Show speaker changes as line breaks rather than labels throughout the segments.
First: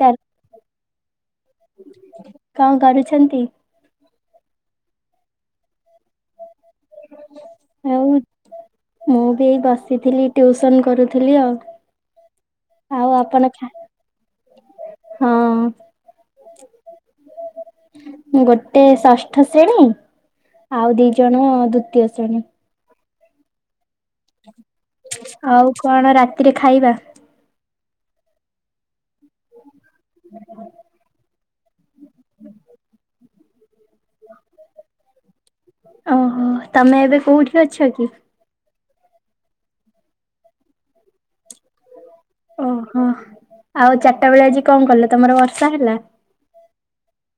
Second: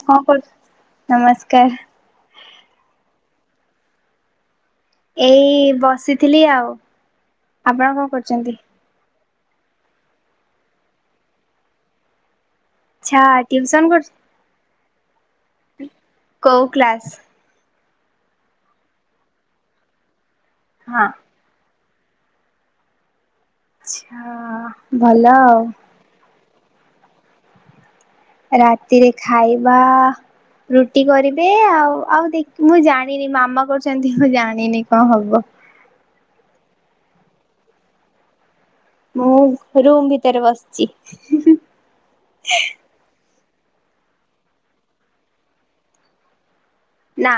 Sir
କଁ କରୁଚୁ ନମସ୍କାର।
କଣ କରୁଛନ୍ତି?
ଏଇ ବସିଥିଲି ଆଉ। ଆପଣ କଣ
ଆଉ
କରୁଛନ୍ତି?
ମୁଁବି ଏଇ ବସିଥିଲି ଟ୍ୟୁସନ କରୁଥିଲି ଆଉ। ଆଉ
ଆଚ୍ଛା
ଆପଣ ଖା
ଟ୍ୟୁସନ୍ କରଛ
ହଁ
କଉ କ୍ଲାସ୍?
ଗୋଟେ ଷଷ୍ଠ ଶ୍ରେଣୀ ଆଉ
ହଁ।
ଦିଜଣ ଦ୍ଵିତୀୟ ଶ୍ରେଣୀ।
ଆଚ୍ଛା
ଆଉ କଣ ରାତିରେ ଖାଇବା?
ରାତିରେ ଖାଇବା ରୁଟି କରିବେ ଆଉ ଆଉ ଦେଖ୍ ମୁଁ ଜାଣିନି ମାମା କରୁଚନ୍ତି ମୁଁ ଜାଣିନି କଣ ହବ?
ଓହୋ ତମେ ଏବେ କୋଉଠି ଅଛକି?
ମୁଁ ରୁମ୍ ଭିତରେ ବସିଚି ହୁ-ହୁଁ।
ହଁ ଆଉ ଚାରିଟା ବେଳେ ଆଜି କଣ କଲ ତମର ବର୍ଷା ହେଲା?
ନା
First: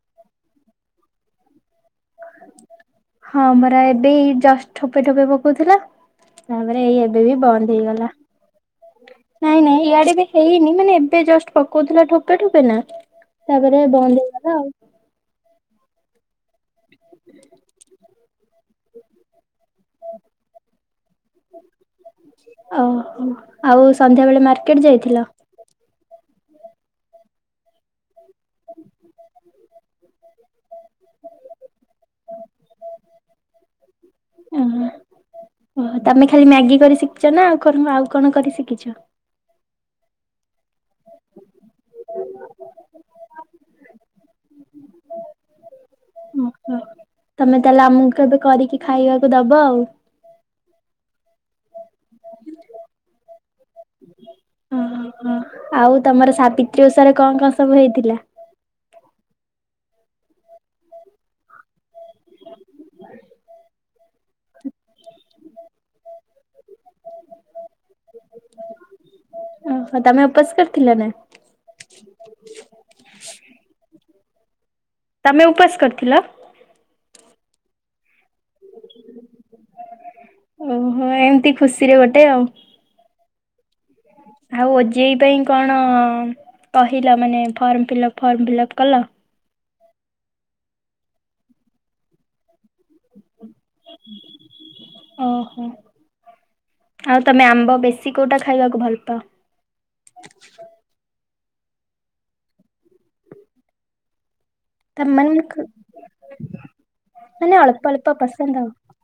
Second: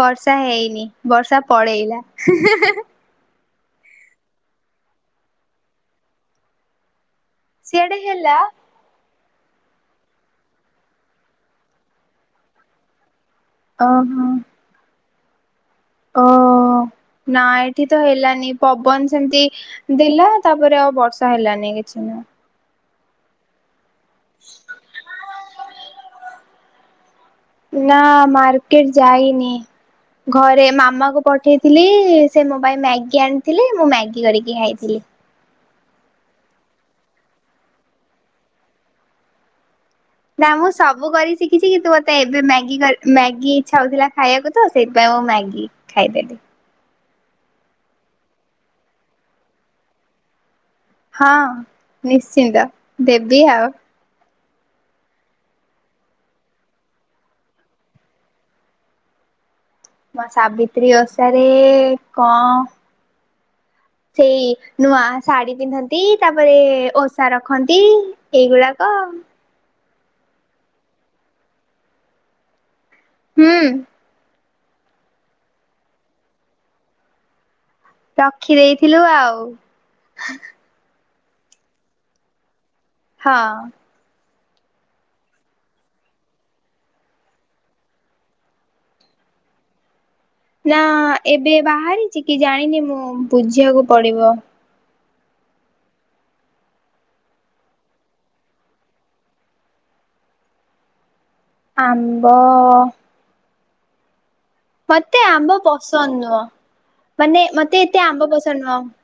ବର୍ଷା ହେଇନି ବର୍ଷା ପଳେଇଲା ହେ-ହେ-ହେ-ହେ।
ହଁ ଆମରା ଏବେ ଏଇ ଜଷ୍ଟ ଠୋପେ ଠୋପେ ପକଉଥିଲା ତାପରେ ଏଇ ଏବ ଏବେ ବନ୍ଦ
ସିଆଡେ
ହେଇଗଲା।
ହେଲା
ନାଇଁ ନାଇଁ ଇଆଡ଼େବି ହେଇନି ମାନେ ଏବେ ଜଷ୍ଟ୍ ପକଉଥିଲା ଠୋପେ ଠୋପେ ନା ତାପରେ ବନ୍ଦ
ଓହୋ
ହେଇଗଲା ଆଉ।
ଓ ନାଏଠିତ ହେଲାନି ପବନ ସେମିତି ଦେଲା ତାପରେ ଆଉ ବର୍ଷା ହେଲାନି କିଛିନା।
ଓହୋ ଆଉ ସନ୍ଧ୍ୟାବେଳେ ମାର୍କେଟ ଯାଇଥିଲ?
ନା ମାର୍କେଟ ଯାଇନି ଘରେ ମା ମାମାକୁ ପଠେଇଥିଲି ସେ ମୋପାଇଁ ମ୍ୟାଗି ଆଣିଥିଲେ ମୁଁ ମ୍ୟାଗି କରିକି
ଓହୋ
ଖାଇଥିଲି।
ଓହୋ ତମେ ଖାଲି ମ୍ୟାଗି କରି ଶିଖିଛନା ଆଉ କଣ ଆଉ କଣ କରି ଶିଖିଛ?
ନା ମୁସବୁ କରି ଶିଖିଚି କିନ୍ତୁ ମତେ ଏବେ ମ୍ୟାଗି କରି ମ୍ୟାଗି ଇଛା ହଉଥିଲା ଖାଇବାକୁତ ସେଇଥିପାଇଁ ମୁଁ ମ୍ୟାଗି ଖାଇଦେ।
ଓହୋ ତମେ ତାହେଲେ ଆମକୁ କେବେ କରିକି ଖାଇବାକୁ ଦବ ଆଉ।
ହଁ ନିଶ୍ଚିନ୍ତ ଦେବି ଆଉ।
ଓହୋ ଆଉ ତମର ସାବିତ୍ରୀ ଓଷାରେ କଅଁ କଅଁ ସବୁ ହେଇଥିଲା?
ମୋ ସାବିତ୍ରୀ ଓଷାରେ ଏ-ଏ ଙ୍କ ସେଇ ନୂଆ ଶାଢୀ ପିନ୍ଧନ୍ତି ତାପରେ ଓଷା ରଖନ୍ତି। ଏଇଗୁଡାକ
ଓହୋ ତମେ ଓପାସ କରିଥିଲ ନା?
ହୁଁ।
ତମେ ଉପାସ କରିଥିଲ?
ରଖି ଦେଇଥିଲୁ ଆଉ ହା-ହା।
ଓହୋ ଏମତି ଖୁସିରେ ଗୋଟେ ଆଉ
ହଁ।
ଆଉ ଓଜେଇ ପାଇଁ କଣ କହିଲ ମାନେ ଫର୍ମ ଫିଲପ୍ ଫର୍ମ ଫିଲପ୍ କଲ?
ନା ଏବେ ବାହାରିଚି କି ଜାଣିନି ମୁଁ ବୁଝିବାକୁ ପଡିବ?
ଓହୋ ଆଉ ତମେ ଆମ୍ବ ବେଶୀ କୋଉଟା ଖାଇବାକୁ ଭଲ ପାଅ?
ଆମ୍ବ ଅ-ଅ ମତେ ଆମ୍ବ
ତମମାନଙ୍କୁ
ପସନ୍ଦ ନୁହଁ ମାନେ ମତେ
ଅଳ୍ପ
ଏତେ
ଅଳ୍ପ
ଆମ୍ବ ପସନ୍ଦ
ଆଉ
ନୁହଁ।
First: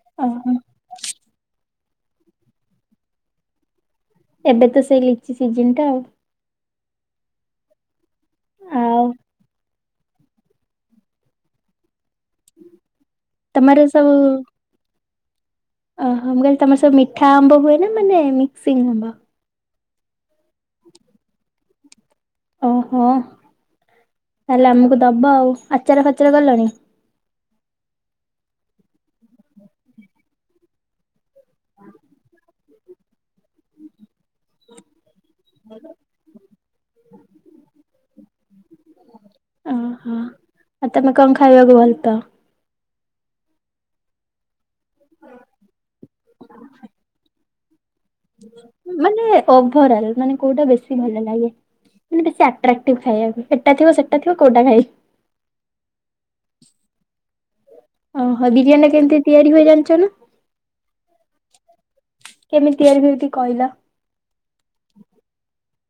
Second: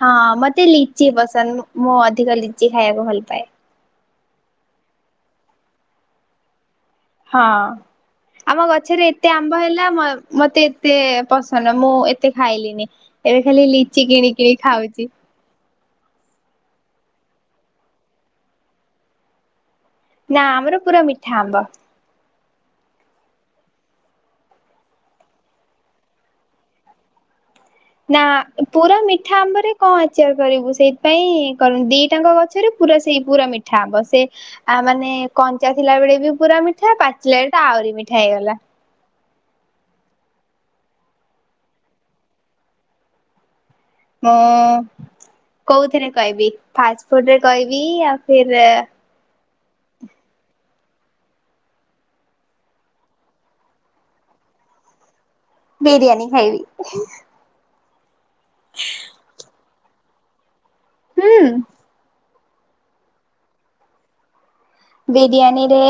ହଁ
ଓହୋ
ମତେ ଲିଚି ପସନ୍ଦ ମ୍ ମୁଁ ଅଧିକ ଲିଚି ଖାଇବାକୁ ଭଲ ପାଏ।
ଏବେ ତ ସେଇ ଲିଚି ସିଜିନ ଟା ଆଉ।
ହଁ ଆମ
ଆଉ
ଗଛରେ ଏତେ ଆମ୍ବ ହେଲା ମ ମତେ ଏତେ ପସନ୍ଦ ନୁହଁ ମୁଁ ଏତ କେତେ ଖାଇଲିନି ଏବେ ଖାଲି
ତମର
ଲିଚି
ସବୁ
କିଣି କିଣ ଖାଉଚି।।
ଓହୋ ମୁଁ କଇଲି ତମର ସବୁ ମିଠା ଆମ୍ବ ହୁଏ ନା ମାନେ ମିକ୍ସିଂ ଆମ୍ବ?
ନା ଆମର ପୁରା ମିଠା ଆମ୍ବ।
ଓହୋ ତାହେଲେ ଆମକୁ ଦବ ଆଉ ଆଚାର ଫାଚାର କଲଣି?
ନା ପୁରା ମିଠା ଆମ୍ବରେ କଅଁ ଆଚାର କରିବୁ ସେଇଥିପାଇଁ କରୁନୁ ଦିଟାଙ୍କ ଗଛରେ ପୁରା ସେଇ ପୁରା ମିଠା ଆମ୍ବ ସେ ଆ ମାନେ କଞ୍ଚା ଥିଲା ବେଳେ ବି ପୁରା ମିଠା ପାଚିଲା ବଳେ ତା ଆହୁରି ମିଠା ହେଇଗଲା।
ଓହୋ ଆଉ ତମେ କଅଁ ଖାଇବାକୁ ଭଲ ପାଅ?
ମୁଁ କୋଉଥିରେ କଇବି ଫାଷ୍ଟଫୁଡ ରେ କଇବି ଆଉ ଫିର୍
ମାନେ ଓଭରାଲ ମାନେ କୋଉଟା ବେଶୀ ଭଲ ଲାଗେ? ମାନେ ବେଶୀ ଆଟ୍ରାକ୍ଟିଭ ଖାଇବାକୁ ଏଟା ଥିବ ସେଟା ଥିବ କୋଉଟା ଖାଇବି।
ବିରିୟାନି ଖାଇବି ହିଁ।
ଓହୋ ବିରିୟାନୀ ରା କେମିତି ତିଆରି ହୁଏ ଜାଣିଚ ନି?
ହୁଁ।
କେମିତି ତିଆରି ହୁଏ ଟିକେ କହିଲ?
ବିରିୟାନୀ ରେ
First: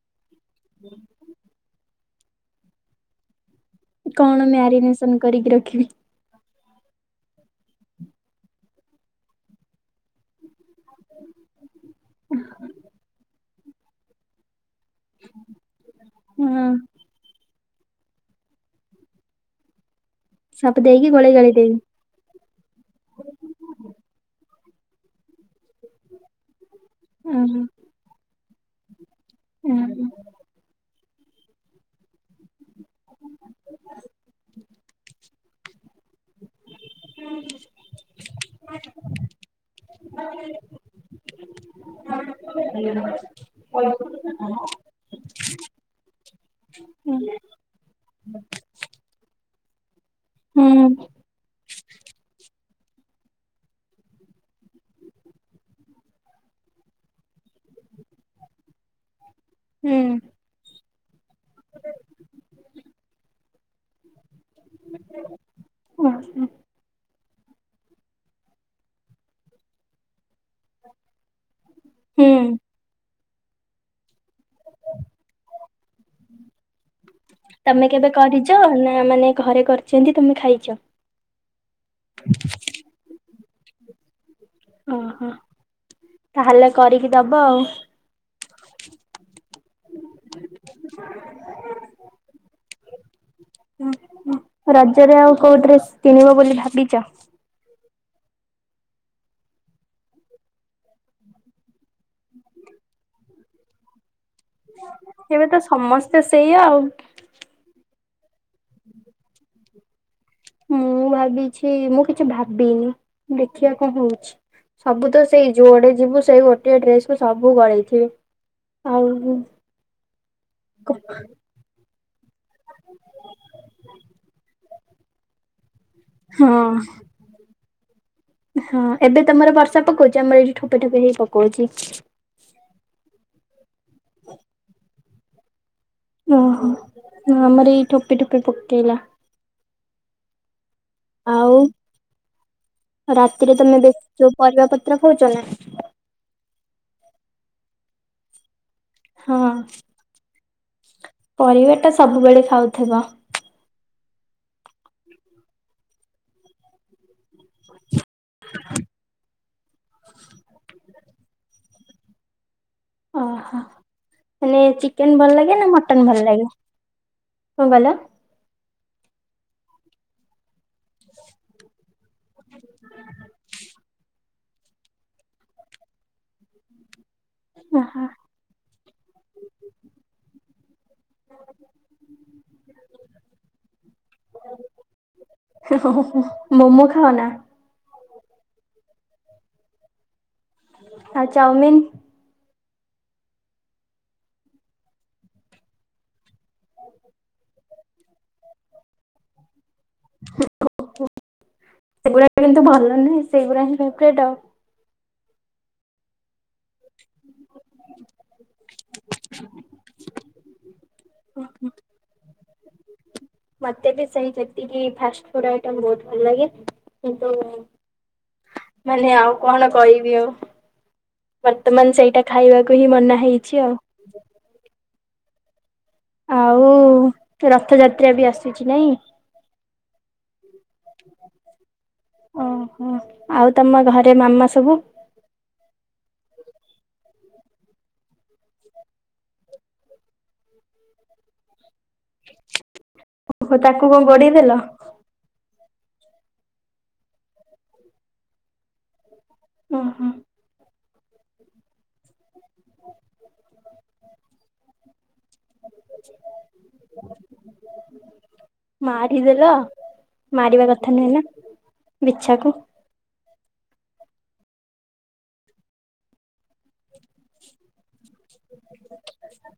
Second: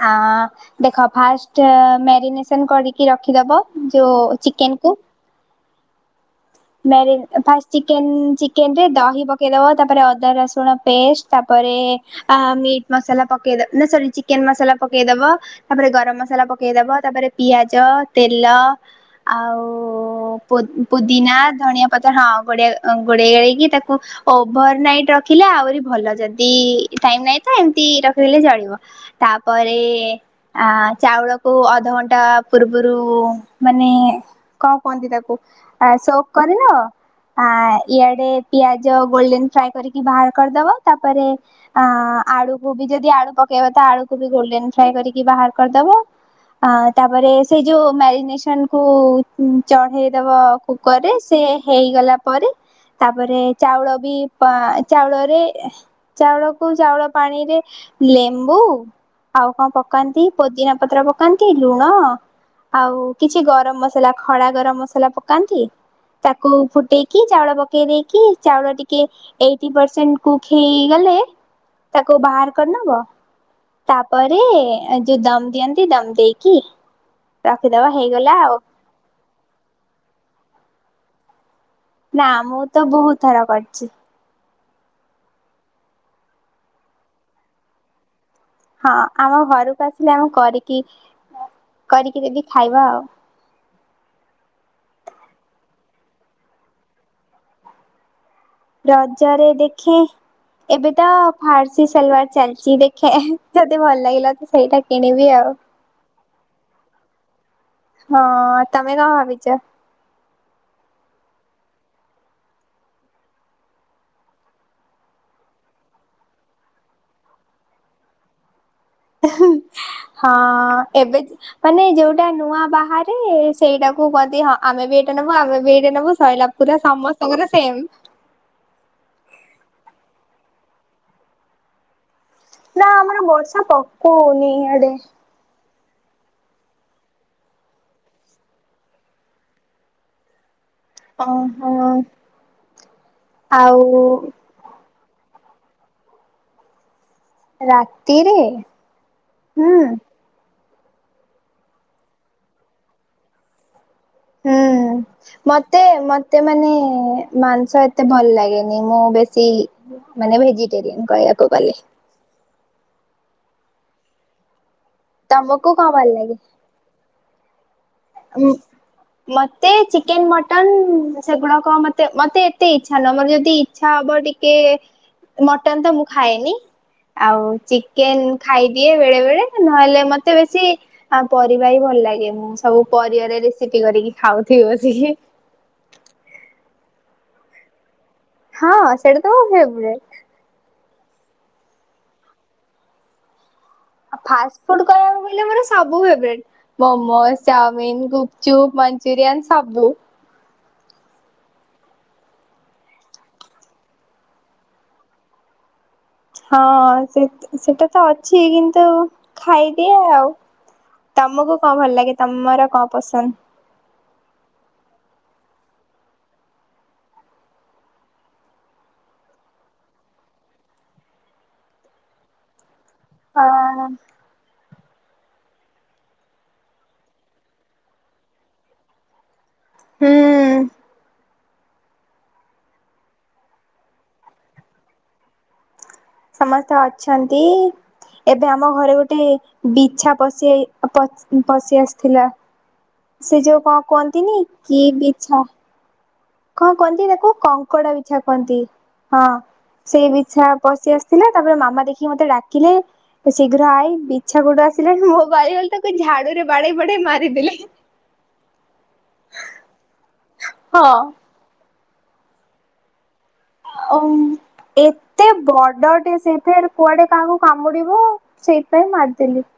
ହାଆଁ ଦେଖ ଫାଷ୍ଟ ମ୍ୟାରିନେସନ କରିକି ରଖିଦବ। ଯୋଉ
କଣ
ଚିକେନ୍ କୁ।
ମ୍ୟାରିନେସନ କରିକି ରଖିବି।
ମାରିନ୍ ଫାସ ଚିକେନ୍ ଚିକେନ୍ ରେ ଦହି ପକେଇଦବ ତାପରେ ଅଦା, ରସୁଣ ପେଷ୍ଟ ତାପରେ ଆହା ମିଟ୍ ମସଲା ପକେଦ ନା ସରି ଚି ଚିକେନ ମସଲା ପକେଇଦବ ତାପରେ ଗରମ ମସଲା
ହଁ
ପକେଇଦବ ତାପରେ ପିଆଜ ତେଲ ଆଉ ପୋ
ସବୁ ଦେଇକି ଗୋଳେଇ
ପୋଦିନା
ଗାଳେଇ ଦେବି।
ପତର ହଁ ଗୋଡେଇ ଗୋଳେଇ ଗାଳିକି ତାକୁ ଓଭର ନାଇଟ୍ ରଖିଲେ ଆହୁରି ଭଲ ଯଦି ଟାଇମ୍ ନାହିଁ ତ
ହୁଁ
ଏମତି ରଖିଦେଲେ ଚଳିବ ତାପରେ ଆ ଚାଉଳକୁ ଅଧଘଣ୍ଟା ପୂର୍ବରୁ ମାନେ କଣ କୁହନ୍ତି ତାକୁ? ଆ ସୋପ୍ କରିନ? ଆ, ଇଆଡେ ପିଆଜ ଗୋଲଡେନ୍ ଫ୍ରାଏ କରିକି ବାହାର କରିଦବ। ତାପରେ ଆ, ଆଳୁକୁ ବି ଯଦି ଆଳୁ ପକେଇବ ତ ଆଳୁକୁ ବି ଗୋଲଡେନ୍ ଫ୍ରାଏ କରିକି ବାହାର କରିଦବ। ଆ, ତାପରେ ସେଇ ଯୋଉ ମ୍ୟାରିନେସନ୍ କୁ ଉଁ, ଚଢେଇଦବ କୁକର୍ ରେ। ସେ ହେଇଗଲା ପରେ ତାପରେ ଚାଉଳ ବି ପା ଚାଉଳରେ ଏ, ଚାଉଳକୁ ଚାଉଳ ପାଣିରେ ଲେମ୍ବୁ ଆଉ କଣ ପକାନ୍ତି ପୋଦିନା ପତ୍ର ପକାନ୍ତି, ଲୁଣ ଆଉ କିଛି ଗରମ ମସ ସଲା ଖଡ଼ା ଗରମ ମସଲା ପକାନ୍ତି। ତାକୁ ଫୁଟେଇକି ଚାଉଳ ପକେଇ ଦେଇକି ଚାଉଳ ଟିକେ ଏଇଟି ପରସେଣ୍ଟ କୁକ୍ ହେଇଗଲେ ତାକୁ ବାହାର କରିନବ। ତାପରେ ଏ ଯୋଉ ଦମ୍ ଦିଅନ୍ତି, ଦମ୍ ଦେଇକି
ତୋମେ
ରଖିଦବା
କେବେ
ହେଇଗଲା ଆଉ।
କରିଚ ନା ମାନେ ଘରେ କରିଛନ୍ତି ତୋମେ ଖାଇଛ?
ନା ମୁଁ ତ ବହୁତ ଥର କରିଛି।
ଓହୋ, ତାହେଲେ କରିକି ଦବ।
ହଁ ଆମ ଘରୁକୁ ଆସିଲେ, ଆମ କରିକି କରିକି ଦେବି ଖାଇବ ଆଉ।
ରଜରେ ଆଉ କୋଉ ଡ୍ରେସ୍ କିଣିବ ବୋଲି ଭାବିଚ?
ରଜରେ ଦେଖେଁ। ଏବେ ତ ଫାର୍ସି ସଲୱାର ଚାଲିଚି ଦେଖେ ଏହେ ଯଦି ଭଲ ଲାଗିଲା ତ ସେଇଟା କିଣିବି
ଏବେ
ଆଉ।
ତ ସମସ୍ତେ ସେଇଆ ଆଉ।
ହଁ, ତୋମେ କଣ ଭାବିଚ?
ମୁଁ ଭାବିଛି, ମୁଁ କିଛି ଭାବିନି, ଦେଖିଆ କଣ ହଉଛି। ସବୁ ତ ସେଇ ଯୁଆଡ଼େ ଯିବୁ ସେଇ ଗୋଟିଏ ଡ୍ରେସ୍ କୁୁ ସବୁ ଗଳେଇଥିବେ। ଆଉ ହଁ
ହଁ ଏବେ [unintelligible] ମାନେ ଯୋଉଟା ନୂଆ ବାହାରେ ସେଇଟାକୁ କହନ୍ତି ହଁ ଆମେ ବି ଏଇଟା ନବୁ, ଆମେ ବି ଏଇଟା ନବୁ ସଇଲା ପୁରା ସମସ୍ତଙ୍କର ସେମ୍।
ହଁ, ଏବେ ତୋମର ବର୍ଷା ପକଉଚୁ? ଆମର ଏଇଠି ଠୋପେ ଠୋପେ ହେଇ ପକଉଛି।
ନା ଆମର ବର୍ଷା ପକଉନି ଇଆଡ଼େ।
ଓହୋ, ନା ଆମର ଏଇ ଠୋପେ ଠୋପେ ପକେଇଲା। ଆଉ
ଓହୋ
ରାତିରେ ତୋମେ ବେଶୀ
ଆଉ
ଯୋଉ ପରିବା ପତ୍ର ଖାଉଛ ନା?
ରାତିରେ?
ହଁ।
ହୁଁ
ପରିବାଟା ସବୁବେଳେ ଖାଉଥିବ।
ହୁଁ, ମୋତେ ମୋତେ ମାନେ ମାଂସ ଏତେ ଭଲ ଲାଗେନି। ମୁଁ ବେଶୀ ମାନେ ଭେଜିଟେରିୟେନ୍ କହିଆକୁ ଗଲେ।
ଓହୋ, ମାନେ ଚିକେନ୍ ଭଲ ଲାଗେ ନା ମଟନ୍ ଭଲ ଲାଗେ? କଣ କହିଲ?
ଆ, ମୁଁ ମୋ ତେ ଚିକେନ୍ ମଟନ୍ ସେଗୁଡ଼ାକ ମୋତେ ମୋତେ ଏତେ ଇଚ୍ଛା ନୁହଁ। ମୋର ଯଦି ଇଚ୍ଛା ହବ ଟି କେ ମଟନ୍ ତ ମୁଁ ଖାଏନି। ଆଉ ଚିକେନ୍ ଖାଇଦିଏ ବେଳେବେଳେ। ନହେଲେ ମୋତେ ବେଶୀ ଆ, ପରିବା ହି ଭଲ ଲାଗେ, ମୁଁ ସବୁ ପରିବାରେ ରେସିପି କରିକି ଖାଉଥିବି ବସିକି।
ମୋମୋ ଖାଅନା?
ହଁ ସେଟା ତ ମୋ ଫେବରେଟ୍।
ଆଉ ଚାଉମିିନ୍?
ଅ, ଫାଷ୍ଟଫୁଡ୍ କହିବାକୁ ଗଲେ ମୋର ସବୁ ଫେବରେଟ୍। ମୋମୋ, ଚାଉମିିନ୍, ଗୁପଚୁପ୍, ମଞ୍ଚୁରିୟାନ୍ ସବୁ।
[inaudible] ସେଗୁଡା କିନ୍ତୁ ଭଲ ନୁହେଁ, ସେଇଗୁରା ହିଁ ଫେବରେଟ୍।
ହଁ ସେ ସେଟା ତ ଅଛି କିନ୍ତୁ ଖାଇଦିଏ ଆଉ। ତୋମକୁ କଣ ଭଲ ଲାଗେ, ତୋମର କଣ ପସନ୍ଦ?
ମୋତେ ବି ସେଇ ଯେତିକି ଫାଷ୍ଟଫୁଡ୍ ଆଇଟମ ବହୁତ ଭଲ ଲାଗେ। କିନ୍ତୁ ମାନେ ଆଉ କଣ କହିବି ଆଉ ବର୍ତ୍ତମାନ ସେଇଟା ଖାଇବାକୁ ହିଁ ମନା ହେଇଛି ଆଉ
ହଁ।
ଆଉ ରଥଯାତ୍ରା ବି ଆସୁଛି ନାଇଁ।
ହୁଁ।
ଓ ହୋ ଆଉ ତମ ଘରେ ମାମା ସବୁ
ସମସ୍ତେ ଅଛନ୍ତି। ଏବେ ଆମ ଘରେ ଗୋଟେ ବିଛା ପଶି ପଶ୍ ପଶି ଆସିଥିଲା। ସେ
ଓହୋ
ଯୋଉ କଁ
ତାକୁ କଣ ଗୋଡେଇ
କୁହନ୍ତିନି
ଦେଲ?
କି ବିଛା। କଁ କୁହନ୍ତି ତାକୁ କଙ୍କଡା ବିଛା କହନ୍ତି ହଁ
ଓହୋ
ସେଇ ବିଛା ପଶି ଆସି ଥିଲା, ତାପରେ ମାମା ଦେଖିକି ମତେ ଡାକିଲେ ଶୀଘ୍ର ଆଇ ବିଛ ବିଛା କୋଉଠୁ ଆସିଲାଣି ମୋ ଭାଇ ଗଲେ ତାକୁ ଝାଡୁରେ ବାଡେଇ ବାଡେଇ ମାରିଦେଲେ।
ମାରିଦେଲ, ମାରିବା
ହଁ।
କଥା ନୁହେଁ ନା ବିଛାକୁ।
ଆଉ ଏତେ ବଡ ଟେ ସେଇ କୁଆଡେ କାହାକୁ କାମୁଡିବ ସେଇଥିପାଇଁ ମାରିଦେଲି।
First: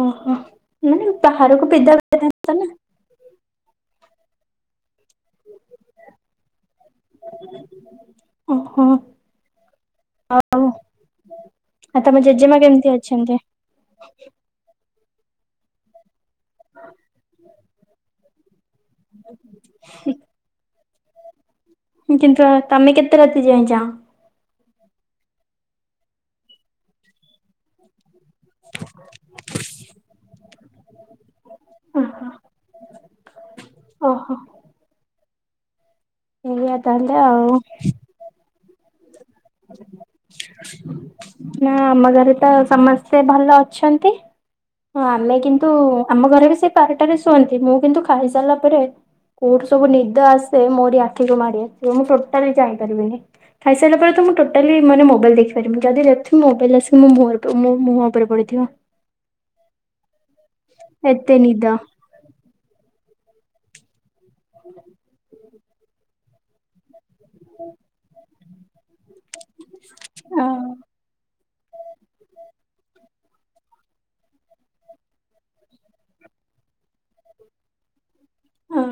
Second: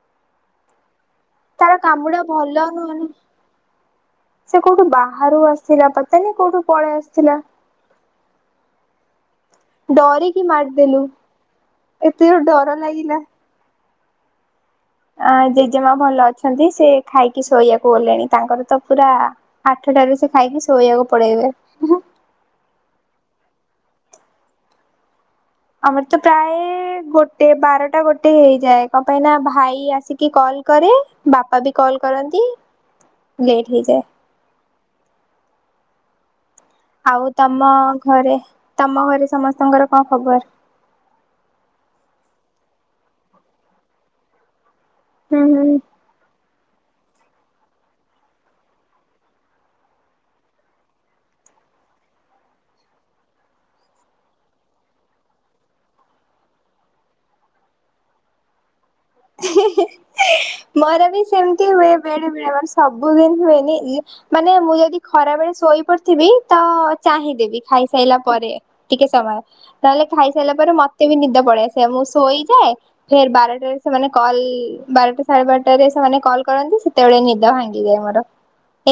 ଓହୋ। ହୁଁ ତାହାର
ତାର କାମୁଡା ଭଲ ନୁହଁନ ସେ କୋଉଠୁ ବାହାରୁ ଆସିଲା ପତାନି କୋଉଠୁ ପଳେଇ ଆସି ଥିଲା।
ଓହୋ।
ଡରିକି
ଆଉ
ମାରିଦେଲୁ,
ଆଉ ତମ
ଏତେ ଜୋର୍
ଜେଜେମା
ଡର
କେମିତି
ଲାଗିଲା।
ଅଛନ୍ତି?
ଆଁ ଜେଜେମା ଭଲ ଅଛନ୍ତି ସେ ଖାଇକି ଶୋଇବାକୁ ଗଲେଣି ତାଙ୍କର ତ ପୁରା ଆଠଟାରେ ସେ ଖାଇକି ଶୋଇଆକୁ ପଳେଇବେ।
କିନ୍ତୁ ତମେ କେତେ ରାତି ଯାଏ ଚାଁଅ।
ଆମର ତ ପ୍ରାୟେ ଗୋଟେ ବାରଟା ଗୋ ଗୋଟେ ହେଇଯାଏ, କଣ ପାଇଁ ନା ଭାଇ ଆସିକି କଲ କରେ ବାପା ବି କଲ କରନ୍ତି। ଲେଟ ହେଇଯାଏ।
ଓହୋ [unintelligible]
ଆଉ ତମ ଘରେ ତମ ଘରେ ସମସ୍ତଙ୍କର କଁ ଖବର?
ନା ଆମ ଘରେ ତ ସମସ୍ତେ ଭଲ ଅଛନ୍ତି। ହଁ ଆମେ
ହୁଁ
କିନ୍ତୁ
ହୁଁ।
ଆମ ଘରେ ବି ସେଇ ବାରଟାରେ ଶୁଅନ୍ତି, ମୁଁ କିନ୍ତୁ ଖାଇ ସାରିଲା ପରେ କୋଉଠୁ ସବୁ ନିଦ ଆସେ ମୋରି ଆଖିକୁ ମାଡି ଆସିବ, ମୁଁ ଟୋଟାଲି ଚାହିଁ ପାରିବିନି। ଖାଇସାରିଲା ପରେ ତ ମୁଁ ଟୋଟାଲି ମାନେ ମୋବାଇଲ ଦେଖିପାରିବିନି, ଯଦି ଦେଖି ମୋବାଇଲ ଆସି ମୋ ମୁହଁ ଉପ ମୋ ମୁହଁ ଉପରେ ପଡି [unintelligible]
ମୋର ବି
ଏତେ ନିଦ।
ସେମିତି ହୁଏ। ବେଳେ ବେଳେ ମାନେ ସବୁଦିନ ହୁଏନି, ମାନେ ମୁଁ ଯଦି ଖରା ବେଳେ ଶୋଇ ପଡିଥିବି ତ ଚାହିଁଦେବି ଖାଇସାଇଲା ପରେ। ଟିକେ ସମୟ ନଲେ ଖାଇସାଇଲା ପରେ ମତେ ବି ନିଦ ପଳେଇ ଆସିବ ମୁଁ ଶୋଇଯାଏ ଫେର ବାରଟାରେ ସେମାନେ କଲ ବାରଟା ସାଢେ ବାରଟାରେ ସେମାନେ କଲ କରନ୍ତି ସେତେବେଳେ ନିଦ ଭାଙ୍ଗିଯାଏ ମୋର।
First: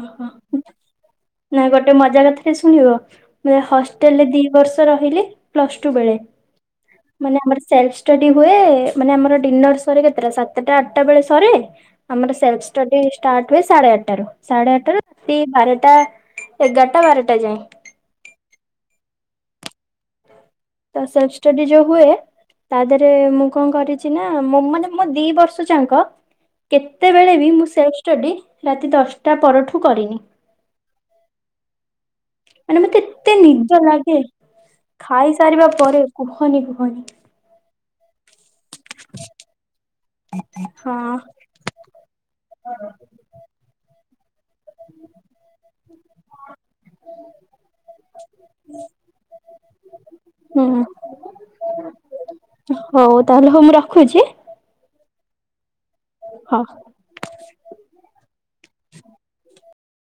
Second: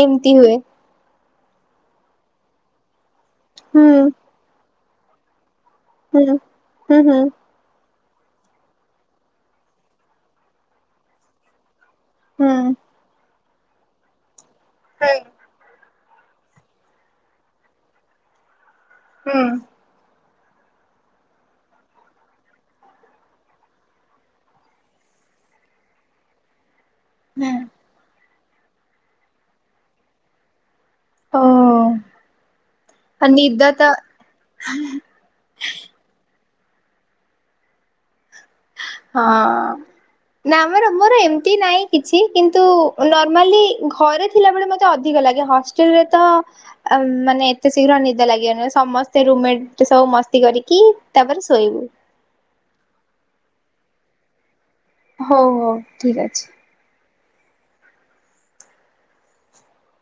ଏମତି ହୁଏ।
ନାଇ ଗୋଟେ ମଜା କଥାଟେ ଶୁଣିବ ମୁ
ହୁଁ
ହଷ୍ଟେଲରେ ଦି ବର୍ଷ ରହିଲି ପ୍ଲସଟୁ ବେଳେ,
ହୁଁ ହୁଁ ହୁଁ
ମାନେ ଆମର ସେଲଫ ଷ୍ଟଡି ହୁଏ ମାନେ ଆମର ଡିନର ସରେ କେତେଟା ସାତଟା ଆଠଟା ବେଳେ ସରେ, ଆମର ସେଲଫ
ହୁଁ।
ଷ୍ଟଡି ଷ୍ଟାର୍ଟ ହୁଏ ସାଢେ ଆଟଟାରୁ, ସାଢେ ଆଟଟାରୁ
ହୁଁ
ତି ବାରଟା ଏଗାରଟା ବାରଟା ଯାଏଁ।
ହୁଁ।
ତ ସେଲଫ ଷ୍ଟଡି ଯୋଉ ହୁଏ ତା ଦେରେ ମୁଁ କଣ କରିଛି ନା ମୋ ମାନେ ମୋ ଦି ବର୍ଷ ଯାଙ୍କ କେତେବେଳେ ବି ମୁଁ ସେଲଫ ଷ୍ଟଡି ରାତି ଦଶଟା ପରଠୁ କରିନି।
ଓ
ମାନେ ମୋତେ ଏତେ ନିଦ ଲାଗେ ଖାଇସାରିବା ପରେ କୁହନି କୁହନି।
ହଁ ନା ଆମର
ହଁ
ମୋର ଏମ ତି ନାଇଁ କିଛି କିନ୍ତୁ ନର୍ମାଲି ଘରେ ଥିଲାବେଳେ ମତେ ଅଧିକ ଲାଗେ ହଷ୍ଟେଲରେ ତ ଆ ମାନେ ଏତେ ଶୀଘ୍ର ନିଦ ଲାଗିବ ନୁହଁ ସମସ୍ତେ ରୁମମେଟ୍ ସବୁ ମସ୍ତି
ହୁଁ
କରିକି ତାପରେ ଶୋଇବୁ।
ହଉ ତାହେଲେ ହଉ ମୁଁ ରଖୁଛି।
ହଉ ହଉ ଠିକ୍ ଅଛି।
ହ।